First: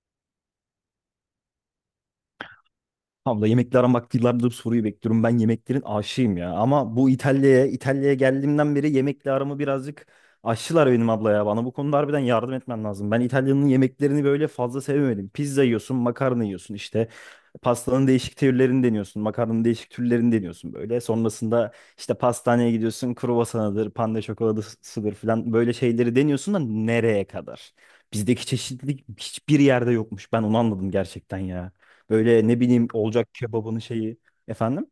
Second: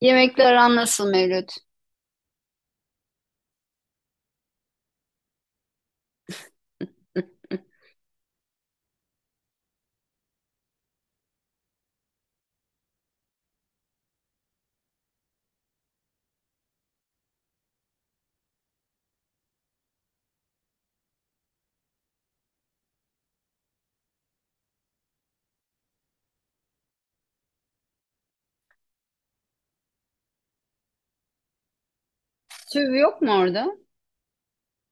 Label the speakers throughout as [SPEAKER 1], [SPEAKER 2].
[SPEAKER 1] Yemekler aran nasıl Mevlüt?
[SPEAKER 2] Abla yemekle aramak yıllardır bu soruyu bekliyorum. Ben yemeklerin aşığıyım ya. Ama bu İtalya'ya geldiğimden beri yemekle aramı birazcık aşçılar benim abla ya. Bana bu konuda harbiden yardım etmen lazım. Ben İtalya'nın yemeklerini böyle fazla sevemedim. Pizza yiyorsun, makarna yiyorsun işte. Pastanın değişik türlerini deniyorsun. Makarnanın değişik türlerini deniyorsun böyle. Sonrasında işte pastaneye gidiyorsun. Kruvasanıdır, pande çokoladasıdır falan. Böyle şeyleri deniyorsun da nereye kadar? Bizdeki çeşitlilik hiçbir yerde yokmuş. Ben onu anladım gerçekten ya. Böyle ne bileyim
[SPEAKER 1] Stüv yok mu
[SPEAKER 2] olacak
[SPEAKER 1] orada?
[SPEAKER 2] kebabını şeyi. Efendim?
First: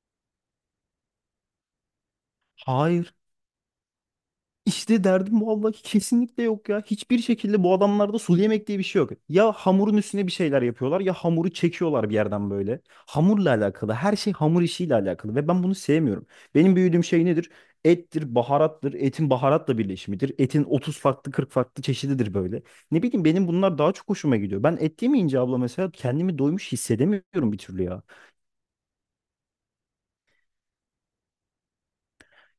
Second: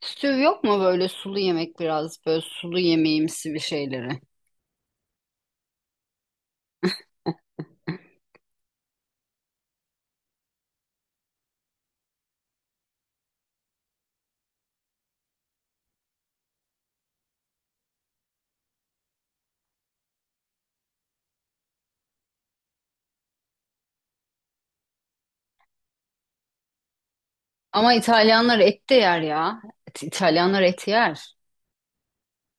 [SPEAKER 1] Stüv yok mu böyle sulu yemek biraz böyle sulu
[SPEAKER 2] Hayır.
[SPEAKER 1] yemeğimsi bir şeyleri?
[SPEAKER 2] İşte derdim vallahi ki kesinlikle yok ya. Hiçbir şekilde bu adamlarda sulu yemek diye bir şey yok. Ya hamurun üstüne bir şeyler yapıyorlar ya hamuru çekiyorlar bir yerden böyle. Hamurla alakalı. Her şey hamur işiyle alakalı ve ben bunu sevmiyorum. Benim büyüdüğüm şey nedir? Ettir, baharattır, etin baharatla birleşimidir. Etin 30 farklı 40 farklı çeşididir böyle. Ne bileyim benim bunlar daha çok hoşuma gidiyor. Ben et yemeyince abla mesela kendimi doymuş hissedemiyorum bir türlü
[SPEAKER 1] Ama
[SPEAKER 2] ya.
[SPEAKER 1] İtalyanlar et de yer ya. İtalyanlar et yer.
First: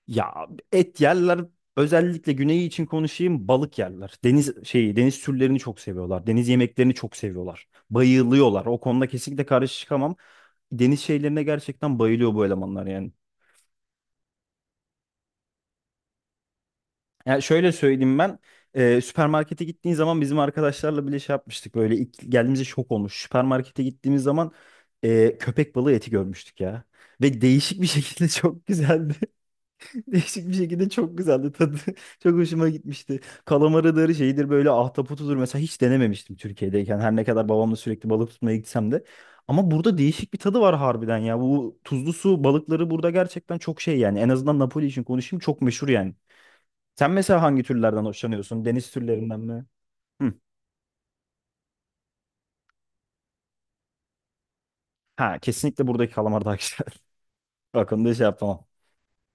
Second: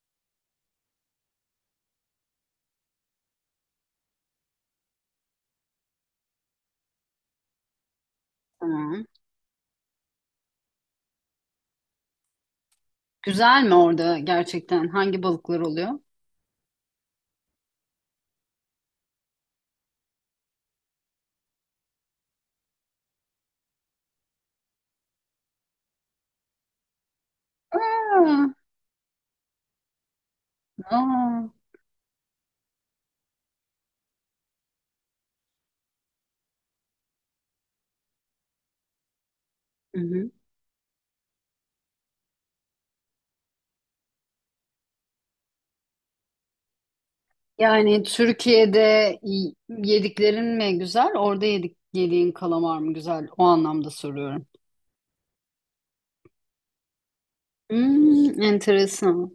[SPEAKER 2] Ya et yerler özellikle güneyi için konuşayım balık yerler. Deniz şeyi deniz türlerini çok seviyorlar. Deniz yemeklerini çok seviyorlar. Bayılıyorlar. O
[SPEAKER 1] Tamam.
[SPEAKER 2] konuda kesinlikle karşı çıkamam. Deniz şeylerine gerçekten bayılıyor bu elemanlar yani.
[SPEAKER 1] Güzel mi orada gerçekten? Hangi balıklar oluyor?
[SPEAKER 2] Yani şöyle söyleyeyim ben süpermarkete gittiğin zaman bizim arkadaşlarla bile şey yapmıştık böyle ilk geldiğimizde şok olmuş. Süpermarkete gittiğimiz zaman köpek balığı eti görmüştük ya. Ve değişik bir şekilde
[SPEAKER 1] Aa,
[SPEAKER 2] çok güzeldi. Değişik bir şekilde çok
[SPEAKER 1] aa.
[SPEAKER 2] güzeldi tadı. Çok hoşuma gitmişti. Kalamarıdır, şeyidir böyle ahtapotudur. Mesela hiç denememiştim Türkiye'deyken. Her ne kadar babamla sürekli balık tutmaya gitsem de. Ama burada
[SPEAKER 1] Hı hı.
[SPEAKER 2] değişik bir tadı var harbiden ya. Bu tuzlu su balıkları burada gerçekten çok şey yani. En azından Napoli için konuşayım çok meşhur yani. Sen mesela hangi
[SPEAKER 1] Yani
[SPEAKER 2] türlerden hoşlanıyorsun?
[SPEAKER 1] Türkiye'de
[SPEAKER 2] Deniz türlerinden mi? Hı.
[SPEAKER 1] yediklerin mi güzel? Orada yediğin kalamar mı güzel? O anlamda soruyorum.
[SPEAKER 2] Ha, kesinlikle buradaki kalamar daha güzel. Bak onu da şey
[SPEAKER 1] Hmm,
[SPEAKER 2] yapamam.
[SPEAKER 1] enteresan.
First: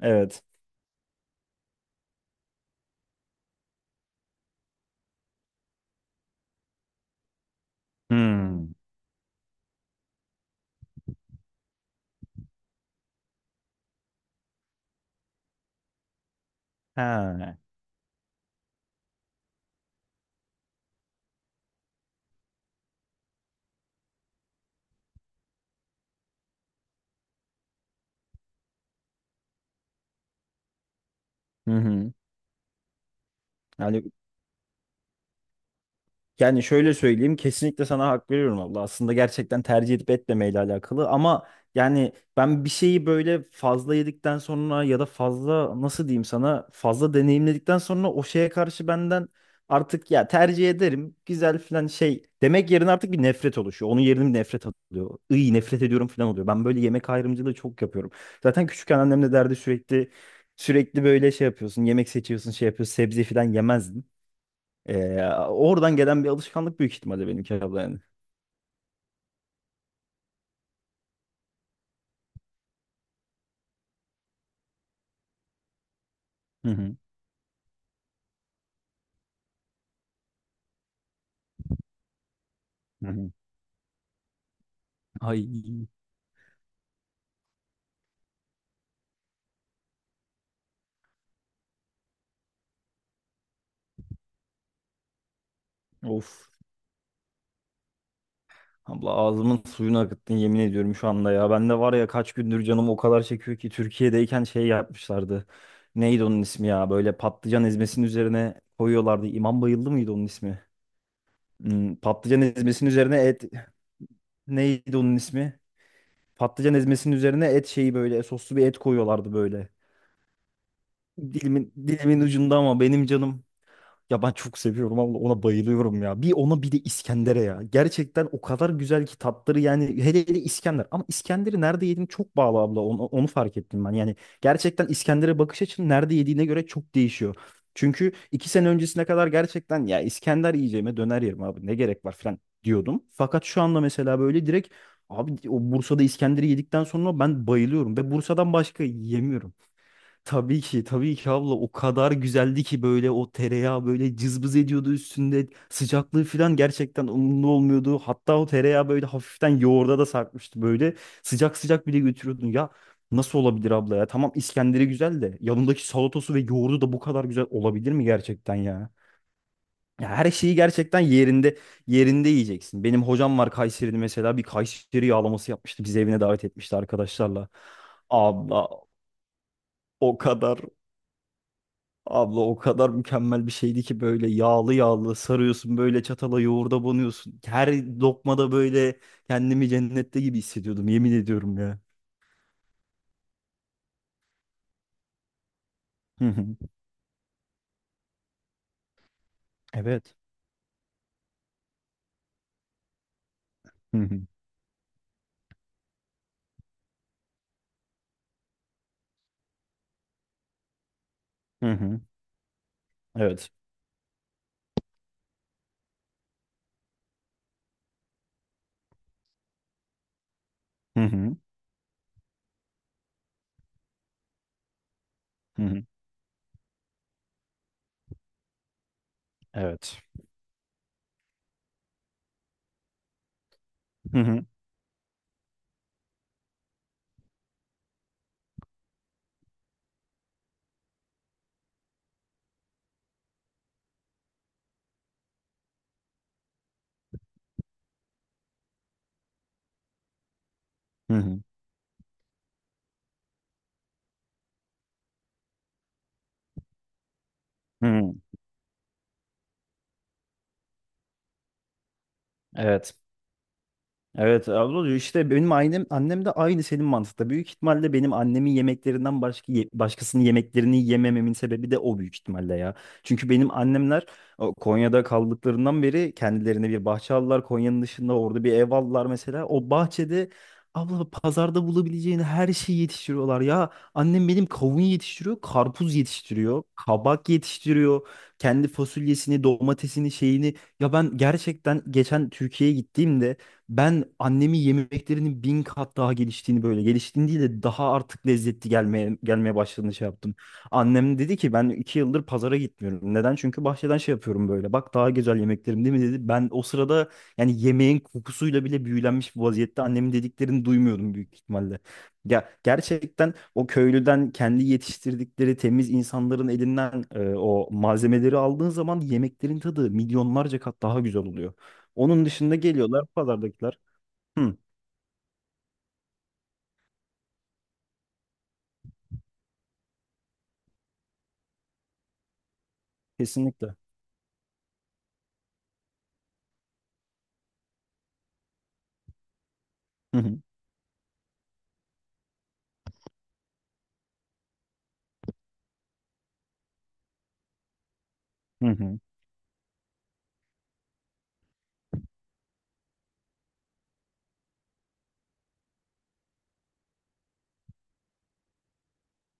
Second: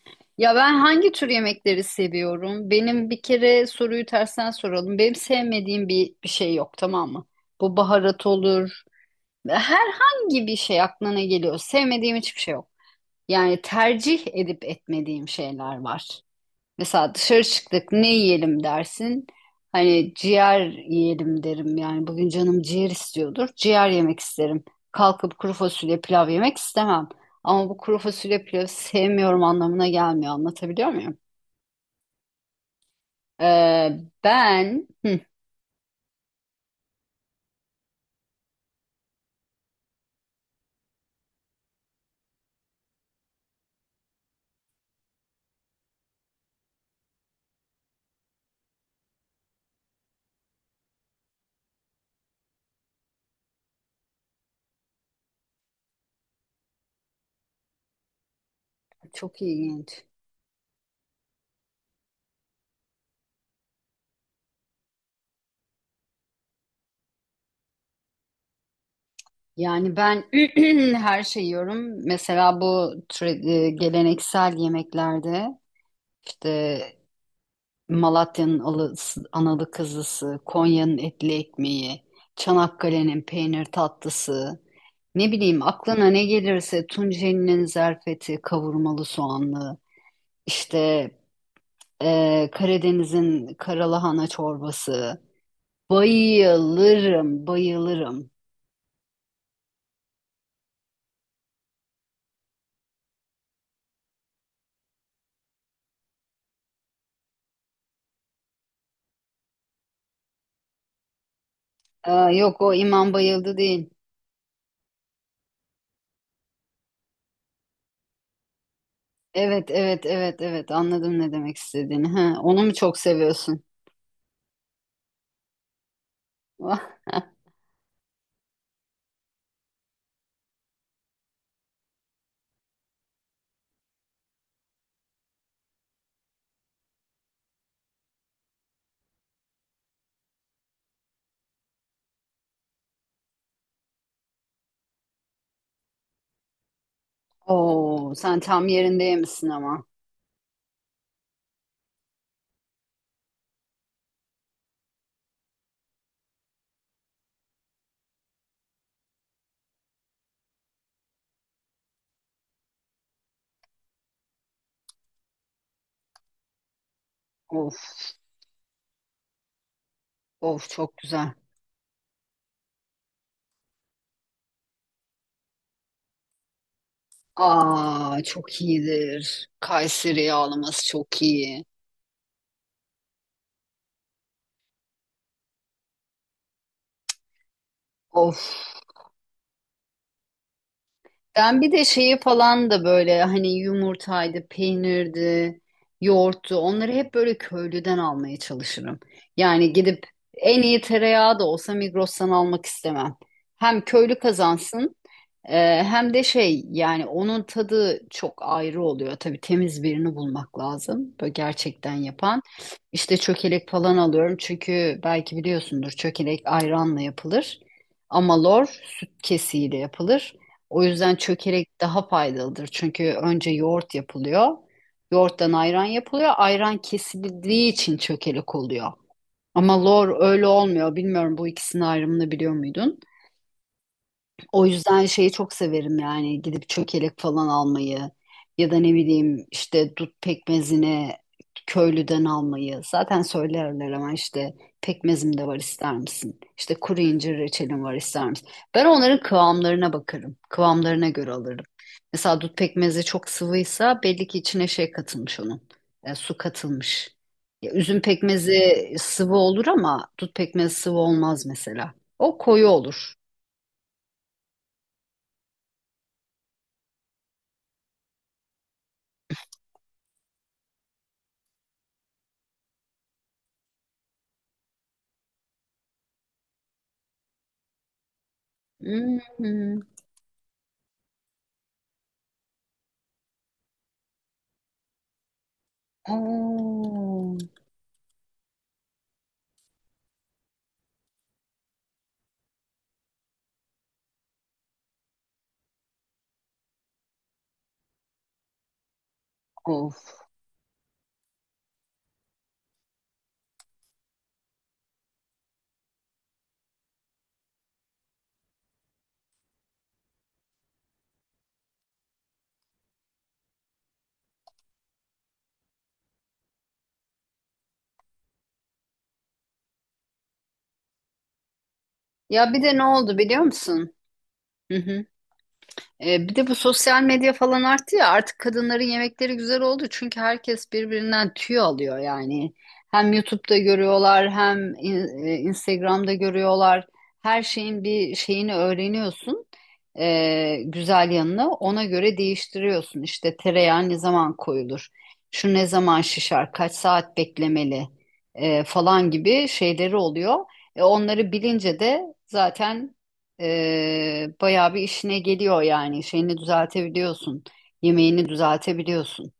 [SPEAKER 2] Evet.
[SPEAKER 1] Ya ben hangi tür yemekleri seviyorum? Benim bir kere soruyu tersten soralım. Benim sevmediğim bir şey yok, tamam mı? Bu baharat
[SPEAKER 2] Hmm.
[SPEAKER 1] olur. Herhangi bir şey aklına ne geliyor. Sevmediğim hiçbir şey yok. Yani tercih edip etmediğim şeyler var. Mesela dışarı
[SPEAKER 2] Ha.
[SPEAKER 1] çıktık ne yiyelim dersin. Hani ciğer yiyelim derim. Yani bugün canım ciğer istiyordur. Ciğer yemek isterim. Kalkıp kuru fasulye pilav yemek istemem. Ama bu kuru fasulye pilavı sevmiyorum anlamına gelmiyor. Anlatabiliyor muyum?
[SPEAKER 2] Hı hı.
[SPEAKER 1] Ee,
[SPEAKER 2] Yani
[SPEAKER 1] ben Hı,
[SPEAKER 2] Yani şöyle söyleyeyim kesinlikle sana hak veriyorum abla. Aslında gerçekten tercih edip etmemeyle alakalı ama yani ben bir şeyi böyle fazla yedikten sonra ya da fazla nasıl diyeyim sana fazla deneyimledikten sonra o şeye karşı benden artık ya tercih ederim güzel filan şey demek yerine artık bir nefret oluşuyor. Onun yerine bir nefret alıyor. İyi nefret ediyorum filan oluyor. Ben böyle yemek ayrımcılığı çok yapıyorum. Zaten küçükken annem de
[SPEAKER 1] çok
[SPEAKER 2] derdi
[SPEAKER 1] ilginç.
[SPEAKER 2] sürekli sürekli böyle şey yapıyorsun yemek seçiyorsun şey yapıyorsun sebze filan yemezdin. Ee, oradan gelen bir alışkanlık büyük ihtimalle benimki abla yani.
[SPEAKER 1] Yani ben her şeyi yiyorum. Mesela bu geleneksel yemeklerde
[SPEAKER 2] Hı
[SPEAKER 1] işte
[SPEAKER 2] hı.
[SPEAKER 1] Malatya'nın alısı, analı kızısı, Konya'nın etli ekmeği,
[SPEAKER 2] Hı
[SPEAKER 1] Çanakkale'nin
[SPEAKER 2] hı.
[SPEAKER 1] peynir tatlısı, ne bileyim
[SPEAKER 2] Ay,
[SPEAKER 1] aklına ne gelirse Tunceli'nin zerfeti, kavurmalı soğanlı, işte Karadeniz'in karalahana çorbası.
[SPEAKER 2] of.
[SPEAKER 1] Bayılırım, bayılırım.
[SPEAKER 2] Abla ağzımın suyunu akıttın yemin ediyorum şu anda ya. Ben de var ya kaç gündür canım o kadar çekiyor ki Türkiye'deyken şey yapmışlardı. Neydi onun ismi ya? Böyle patlıcan ezmesinin üzerine koyuyorlardı. İmam Bayıldı mıydı onun ismi?
[SPEAKER 1] Aa,
[SPEAKER 2] Patlıcan
[SPEAKER 1] yok o
[SPEAKER 2] ezmesinin
[SPEAKER 1] İmam
[SPEAKER 2] üzerine et
[SPEAKER 1] Bayıldı değil.
[SPEAKER 2] neydi onun ismi? Patlıcan ezmesinin üzerine et şeyi böyle soslu bir et koyuyorlardı böyle.
[SPEAKER 1] Evet, evet, evet, evet, anladım ne demek
[SPEAKER 2] Dilimin
[SPEAKER 1] istediğini.
[SPEAKER 2] dilimin
[SPEAKER 1] Ha,
[SPEAKER 2] ucunda
[SPEAKER 1] onu mu
[SPEAKER 2] ama
[SPEAKER 1] çok
[SPEAKER 2] benim canım.
[SPEAKER 1] seviyorsun?
[SPEAKER 2] Ya ben çok seviyorum abla ona bayılıyorum ya. Bir ona bir de İskender'e ya. Gerçekten o kadar güzel ki tatları yani hele hele İskender. Ama İskender'i nerede yediğim çok bağlı abla onu fark ettim ben. Yani gerçekten İskender'e bakış açın nerede yediğine göre çok değişiyor. Çünkü 2 sene öncesine kadar gerçekten ya İskender yiyeceğime döner yerim abi ne gerek var falan diyordum. Fakat şu anda mesela böyle direkt abi o Bursa'da İskender'i yedikten sonra ben bayılıyorum ve
[SPEAKER 1] Oo, sen
[SPEAKER 2] Bursa'dan
[SPEAKER 1] tam
[SPEAKER 2] başka
[SPEAKER 1] yerinde yemişsin
[SPEAKER 2] yemiyorum.
[SPEAKER 1] ama.
[SPEAKER 2] Tabii ki, tabii ki abla o kadar güzeldi ki böyle o tereyağı böyle cızbız ediyordu üstünde. Sıcaklığı falan gerçekten umurunda olmuyordu. Hatta o tereyağı böyle hafiften yoğurda da sarkmıştı böyle. Sıcak sıcak bile götürüyordun. Ya nasıl olabilir abla ya? Tamam İskender'i güzel de yanındaki salatası ve yoğurdu da bu kadar güzel
[SPEAKER 1] Of,
[SPEAKER 2] olabilir mi gerçekten ya? Ya her şeyi
[SPEAKER 1] of çok
[SPEAKER 2] gerçekten
[SPEAKER 1] güzel.
[SPEAKER 2] yerinde yerinde yiyeceksin. Benim hocam var Kayseri'de mesela bir Kayseri yağlaması yapmıştı. Bizi evine davet etmişti arkadaşlarla.
[SPEAKER 1] Aa, çok
[SPEAKER 2] Abla
[SPEAKER 1] iyidir.
[SPEAKER 2] o
[SPEAKER 1] Kayseri
[SPEAKER 2] kadar
[SPEAKER 1] yağlaması çok iyi.
[SPEAKER 2] Abla o kadar mükemmel bir şeydi ki böyle yağlı yağlı sarıyorsun böyle çatala yoğurda banıyorsun. Her
[SPEAKER 1] Of.
[SPEAKER 2] lokmada böyle kendimi cennette gibi hissediyordum yemin ediyorum
[SPEAKER 1] Ben bir
[SPEAKER 2] ya.
[SPEAKER 1] de şeyi falan da böyle hani yumurtaydı, peynirdi,
[SPEAKER 2] Hı hı.
[SPEAKER 1] yoğurttu. Onları hep böyle köylüden almaya çalışırım. Yani gidip
[SPEAKER 2] Evet.
[SPEAKER 1] en iyi tereyağı da olsa Migros'tan almak istemem. Hem
[SPEAKER 2] Hı
[SPEAKER 1] köylü
[SPEAKER 2] hı.
[SPEAKER 1] kazansın hem de şey yani onun tadı çok ayrı oluyor. Tabii temiz birini bulmak lazım. Böyle
[SPEAKER 2] Hı
[SPEAKER 1] gerçekten
[SPEAKER 2] hı.
[SPEAKER 1] yapan. İşte
[SPEAKER 2] Evet.
[SPEAKER 1] çökelek falan alıyorum. Çünkü belki biliyorsundur çökelek ayranla yapılır. Ama lor süt kesiğiyle yapılır. O
[SPEAKER 2] Hı
[SPEAKER 1] yüzden
[SPEAKER 2] hı.
[SPEAKER 1] çökelek daha faydalıdır. Çünkü önce yoğurt yapılıyor. Yoğurttan
[SPEAKER 2] Hı hı.
[SPEAKER 1] ayran yapılıyor. Ayran kesildiği için çökelek oluyor. Ama
[SPEAKER 2] Evet.
[SPEAKER 1] lor öyle olmuyor. Bilmiyorum, bu ikisinin ayrımını biliyor muydun?
[SPEAKER 2] Hı hı.
[SPEAKER 1] O yüzden şeyi çok severim yani gidip çökelek falan almayı ya da ne bileyim işte dut pekmezine köylüden almayı. Zaten söylerler ama işte pekmezim de var, ister misin? İşte kuru incir reçelim var, ister misin? Ben onların kıvamlarına bakarım. Kıvamlarına
[SPEAKER 2] Hı
[SPEAKER 1] göre
[SPEAKER 2] hı.
[SPEAKER 1] alırım. Mesela dut pekmezi çok sıvıysa belli ki içine şey katılmış onun. Su katılmış. Ya,
[SPEAKER 2] Hı
[SPEAKER 1] üzüm
[SPEAKER 2] hı.
[SPEAKER 1] pekmezi sıvı olur ama dut pekmezi sıvı olmaz mesela. O koyu
[SPEAKER 2] Evet.
[SPEAKER 1] olur.
[SPEAKER 2] Evet abla işte benim annem de aynı senin mantıkta. Büyük ihtimalle benim annemin yemeklerinden başka ye- başkasının yemeklerini yemememin sebebi de o büyük ihtimalle ya. Çünkü benim annemler Konya'da kaldıklarından beri kendilerine bir bahçe aldılar. Konya'nın dışında orada bir ev aldılar mesela. O
[SPEAKER 1] Hmm.
[SPEAKER 2] bahçede abla pazarda bulabileceğin her şeyi yetiştiriyorlar ya. Annem benim kavun yetiştiriyor, karpuz yetiştiriyor, kabak
[SPEAKER 1] Oo,
[SPEAKER 2] yetiştiriyor. Kendi fasulyesini, domatesini, şeyini. Ya ben gerçekten geçen Türkiye'ye gittiğimde ben annemin yemeklerinin 1.000 kat daha geliştiğini böyle geliştiğini değil de daha artık lezzetli gelmeye
[SPEAKER 1] of.
[SPEAKER 2] başladığını şey yaptım. Annem dedi ki ben 2 yıldır pazara gitmiyorum. Neden? Çünkü bahçeden şey yapıyorum böyle. Bak daha güzel yemeklerim değil mi dedi. Ben o sırada yani yemeğin kokusuyla bile büyülenmiş bir vaziyette annemin dediklerini duymuyordum büyük ihtimalle. Ya gerçekten o köylüden kendi yetiştirdikleri temiz insanların elinden o malzemeleri aldığın zaman yemeklerin tadı milyonlarca kat daha güzel oluyor. Onun
[SPEAKER 1] Ya
[SPEAKER 2] dışında
[SPEAKER 1] bir de ne
[SPEAKER 2] geliyorlar
[SPEAKER 1] oldu biliyor
[SPEAKER 2] pazardakiler.
[SPEAKER 1] musun?
[SPEAKER 2] Hı,
[SPEAKER 1] Hı hı. Bir de bu sosyal medya falan arttı ya, artık kadınların yemekleri güzel oldu çünkü herkes birbirinden tüy alıyor yani. Hem YouTube'da
[SPEAKER 2] kesinlikle.
[SPEAKER 1] görüyorlar hem Instagram'da görüyorlar. Her şeyin bir şeyini öğreniyorsun.
[SPEAKER 2] Hı hı.
[SPEAKER 1] Güzel yanını ona göre değiştiriyorsun. İşte tereyağı ne zaman koyulur? Şu ne zaman şişer? Kaç saat beklemeli?
[SPEAKER 2] Hı hı.
[SPEAKER 1] Falan gibi şeyleri oluyor. Onları bilince de zaten bayağı bir işine geliyor yani. Şeyini düzeltebiliyorsun. Yemeğini düzeltebiliyorsun.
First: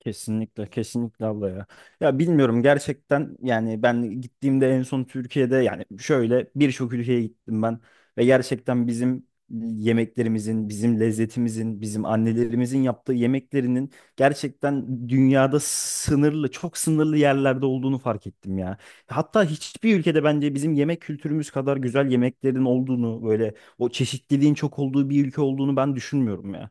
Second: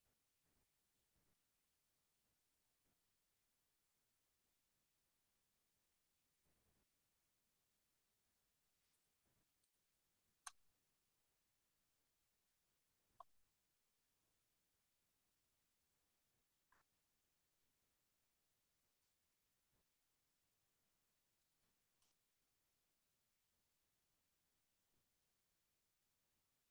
[SPEAKER 2] Kesinlikle, kesinlikle abla ya. Ya bilmiyorum gerçekten yani ben gittiğimde en son Türkiye'de yani şöyle birçok ülkeye gittim ben ve gerçekten bizim yemeklerimizin, bizim lezzetimizin, bizim annelerimizin yaptığı yemeklerinin gerçekten dünyada sınırlı, çok sınırlı yerlerde olduğunu fark ettim ya. Hatta hiçbir ülkede bence bizim yemek kültürümüz kadar güzel yemeklerin olduğunu, böyle o çeşitliliğin çok olduğu bir ülke olduğunu ben düşünmüyorum ya.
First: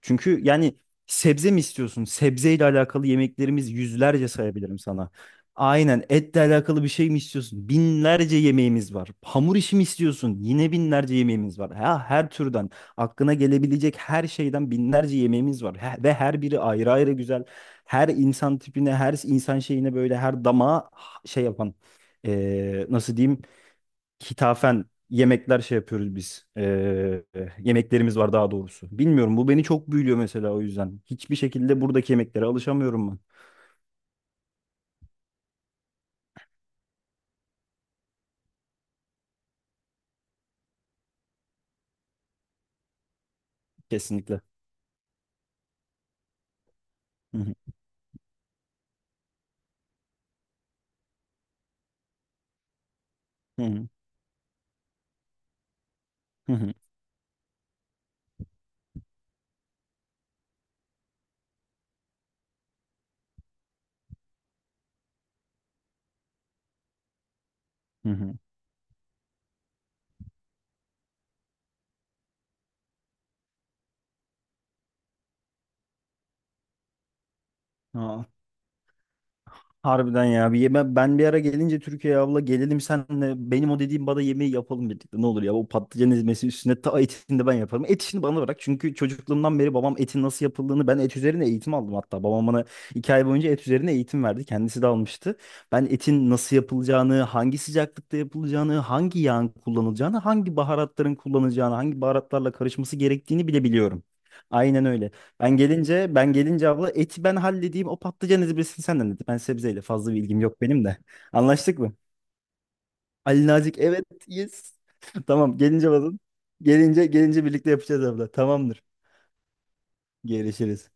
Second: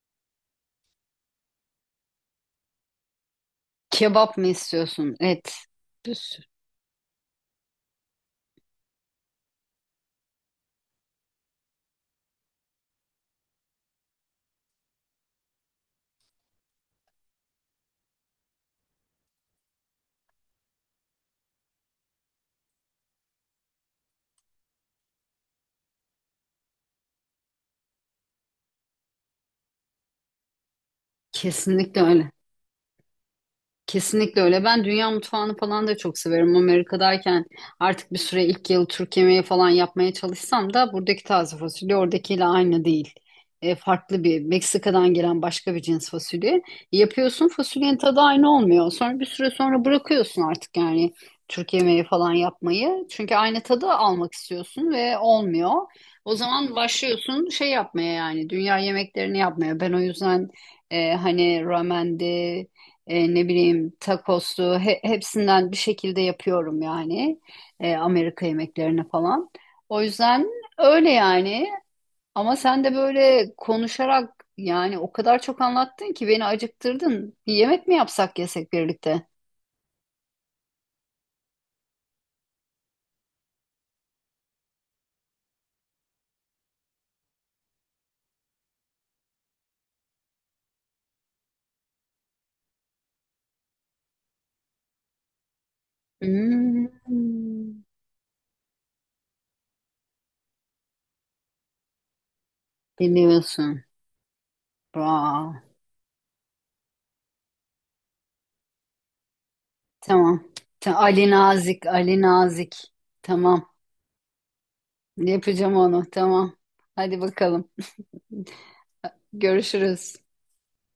[SPEAKER 2] Çünkü yani sebze mi istiyorsun? Sebzeyle alakalı yemeklerimiz yüzlerce
[SPEAKER 1] Kebap mı
[SPEAKER 2] sayabilirim sana.
[SPEAKER 1] istiyorsun? Et.
[SPEAKER 2] Aynen
[SPEAKER 1] Bir
[SPEAKER 2] etle
[SPEAKER 1] sürü.
[SPEAKER 2] alakalı bir şey mi istiyorsun? Binlerce yemeğimiz var. Hamur işi mi istiyorsun? Yine binlerce yemeğimiz var. Ha, her türden aklına gelebilecek her şeyden binlerce yemeğimiz var. Ve her biri ayrı ayrı güzel. Her insan tipine, her insan şeyine böyle her damağa şey yapan. Nasıl diyeyim? Hitafen yemekler şey yapıyoruz biz. Yemeklerimiz var daha doğrusu. Bilmiyorum bu beni çok büyülüyor mesela o yüzden. Hiçbir şekilde
[SPEAKER 1] Kesinlikle
[SPEAKER 2] buradaki
[SPEAKER 1] öyle.
[SPEAKER 2] yemeklere alışamıyorum ben.
[SPEAKER 1] Kesinlikle öyle. Ben dünya mutfağını falan da çok severim. Amerika'dayken artık bir süre, ilk yıl Türk yemeği falan yapmaya çalışsam da buradaki taze fasulye oradakiyle aynı değil. Farklı
[SPEAKER 2] Kesinlikle.
[SPEAKER 1] bir, Meksika'dan gelen başka bir cins fasulye.
[SPEAKER 2] Hı
[SPEAKER 1] Yapıyorsun,
[SPEAKER 2] hı.
[SPEAKER 1] fasulyenin tadı aynı olmuyor. Sonra bir süre sonra bırakıyorsun artık yani Türk yemeği falan yapmayı. Çünkü aynı
[SPEAKER 2] Hı
[SPEAKER 1] tadı
[SPEAKER 2] hı.
[SPEAKER 1] almak istiyorsun ve olmuyor. O
[SPEAKER 2] Hı
[SPEAKER 1] zaman
[SPEAKER 2] hı.
[SPEAKER 1] başlıyorsun şey yapmaya yani dünya yemeklerini yapmaya. Ben o yüzden hani ramendi, ne bileyim takoslu, hepsinden bir şekilde yapıyorum yani
[SPEAKER 2] Hı hı.
[SPEAKER 1] Amerika yemeklerini falan. O yüzden öyle yani, ama sen de böyle konuşarak yani o kadar çok anlattın ki beni acıktırdın. Bir yemek mi
[SPEAKER 2] Aa,
[SPEAKER 1] yapsak, yesek birlikte?
[SPEAKER 2] harbiden ya. Bir yeme, ben bir ara gelince Türkiye'ye abla gelelim senle benim o dediğim bana yemeği yapalım birlikte. Ne olur ya o patlıcan ezmesi üstüne ta etini de ben yaparım. Et işini bana bırak. Çünkü çocukluğumdan beri babam etin nasıl yapıldığını ben et üzerine eğitim aldım hatta. Babam bana 2 ay boyunca et üzerine eğitim verdi. Kendisi de almıştı. Ben etin nasıl
[SPEAKER 1] Hmm,
[SPEAKER 2] yapılacağını, hangi sıcaklıkta yapılacağını, hangi yağın kullanılacağını, hangi baharatların kullanılacağını, hangi baharatlarla karışması gerektiğini bile
[SPEAKER 1] dinliyorsun.
[SPEAKER 2] biliyorum. Aynen öyle. Ben
[SPEAKER 1] Wow.
[SPEAKER 2] gelince ben gelince abla eti ben halledeyim o patlıcan ezbesini senden dedi. Ben sebzeyle fazla bir ilgim
[SPEAKER 1] Tamam.
[SPEAKER 2] yok benim de.
[SPEAKER 1] Ali
[SPEAKER 2] Anlaştık
[SPEAKER 1] Nazik,
[SPEAKER 2] mı?
[SPEAKER 1] Ali Nazik.
[SPEAKER 2] Ali
[SPEAKER 1] Tamam.
[SPEAKER 2] Nazik evet yes. Tamam
[SPEAKER 1] Yapacağım
[SPEAKER 2] gelince
[SPEAKER 1] onu.
[SPEAKER 2] bakın.
[SPEAKER 1] Tamam.
[SPEAKER 2] Gelince
[SPEAKER 1] Hadi
[SPEAKER 2] gelince
[SPEAKER 1] bakalım.
[SPEAKER 2] birlikte yapacağız abla. Tamamdır.
[SPEAKER 1] Görüşürüz.
[SPEAKER 2] Görüşürüz.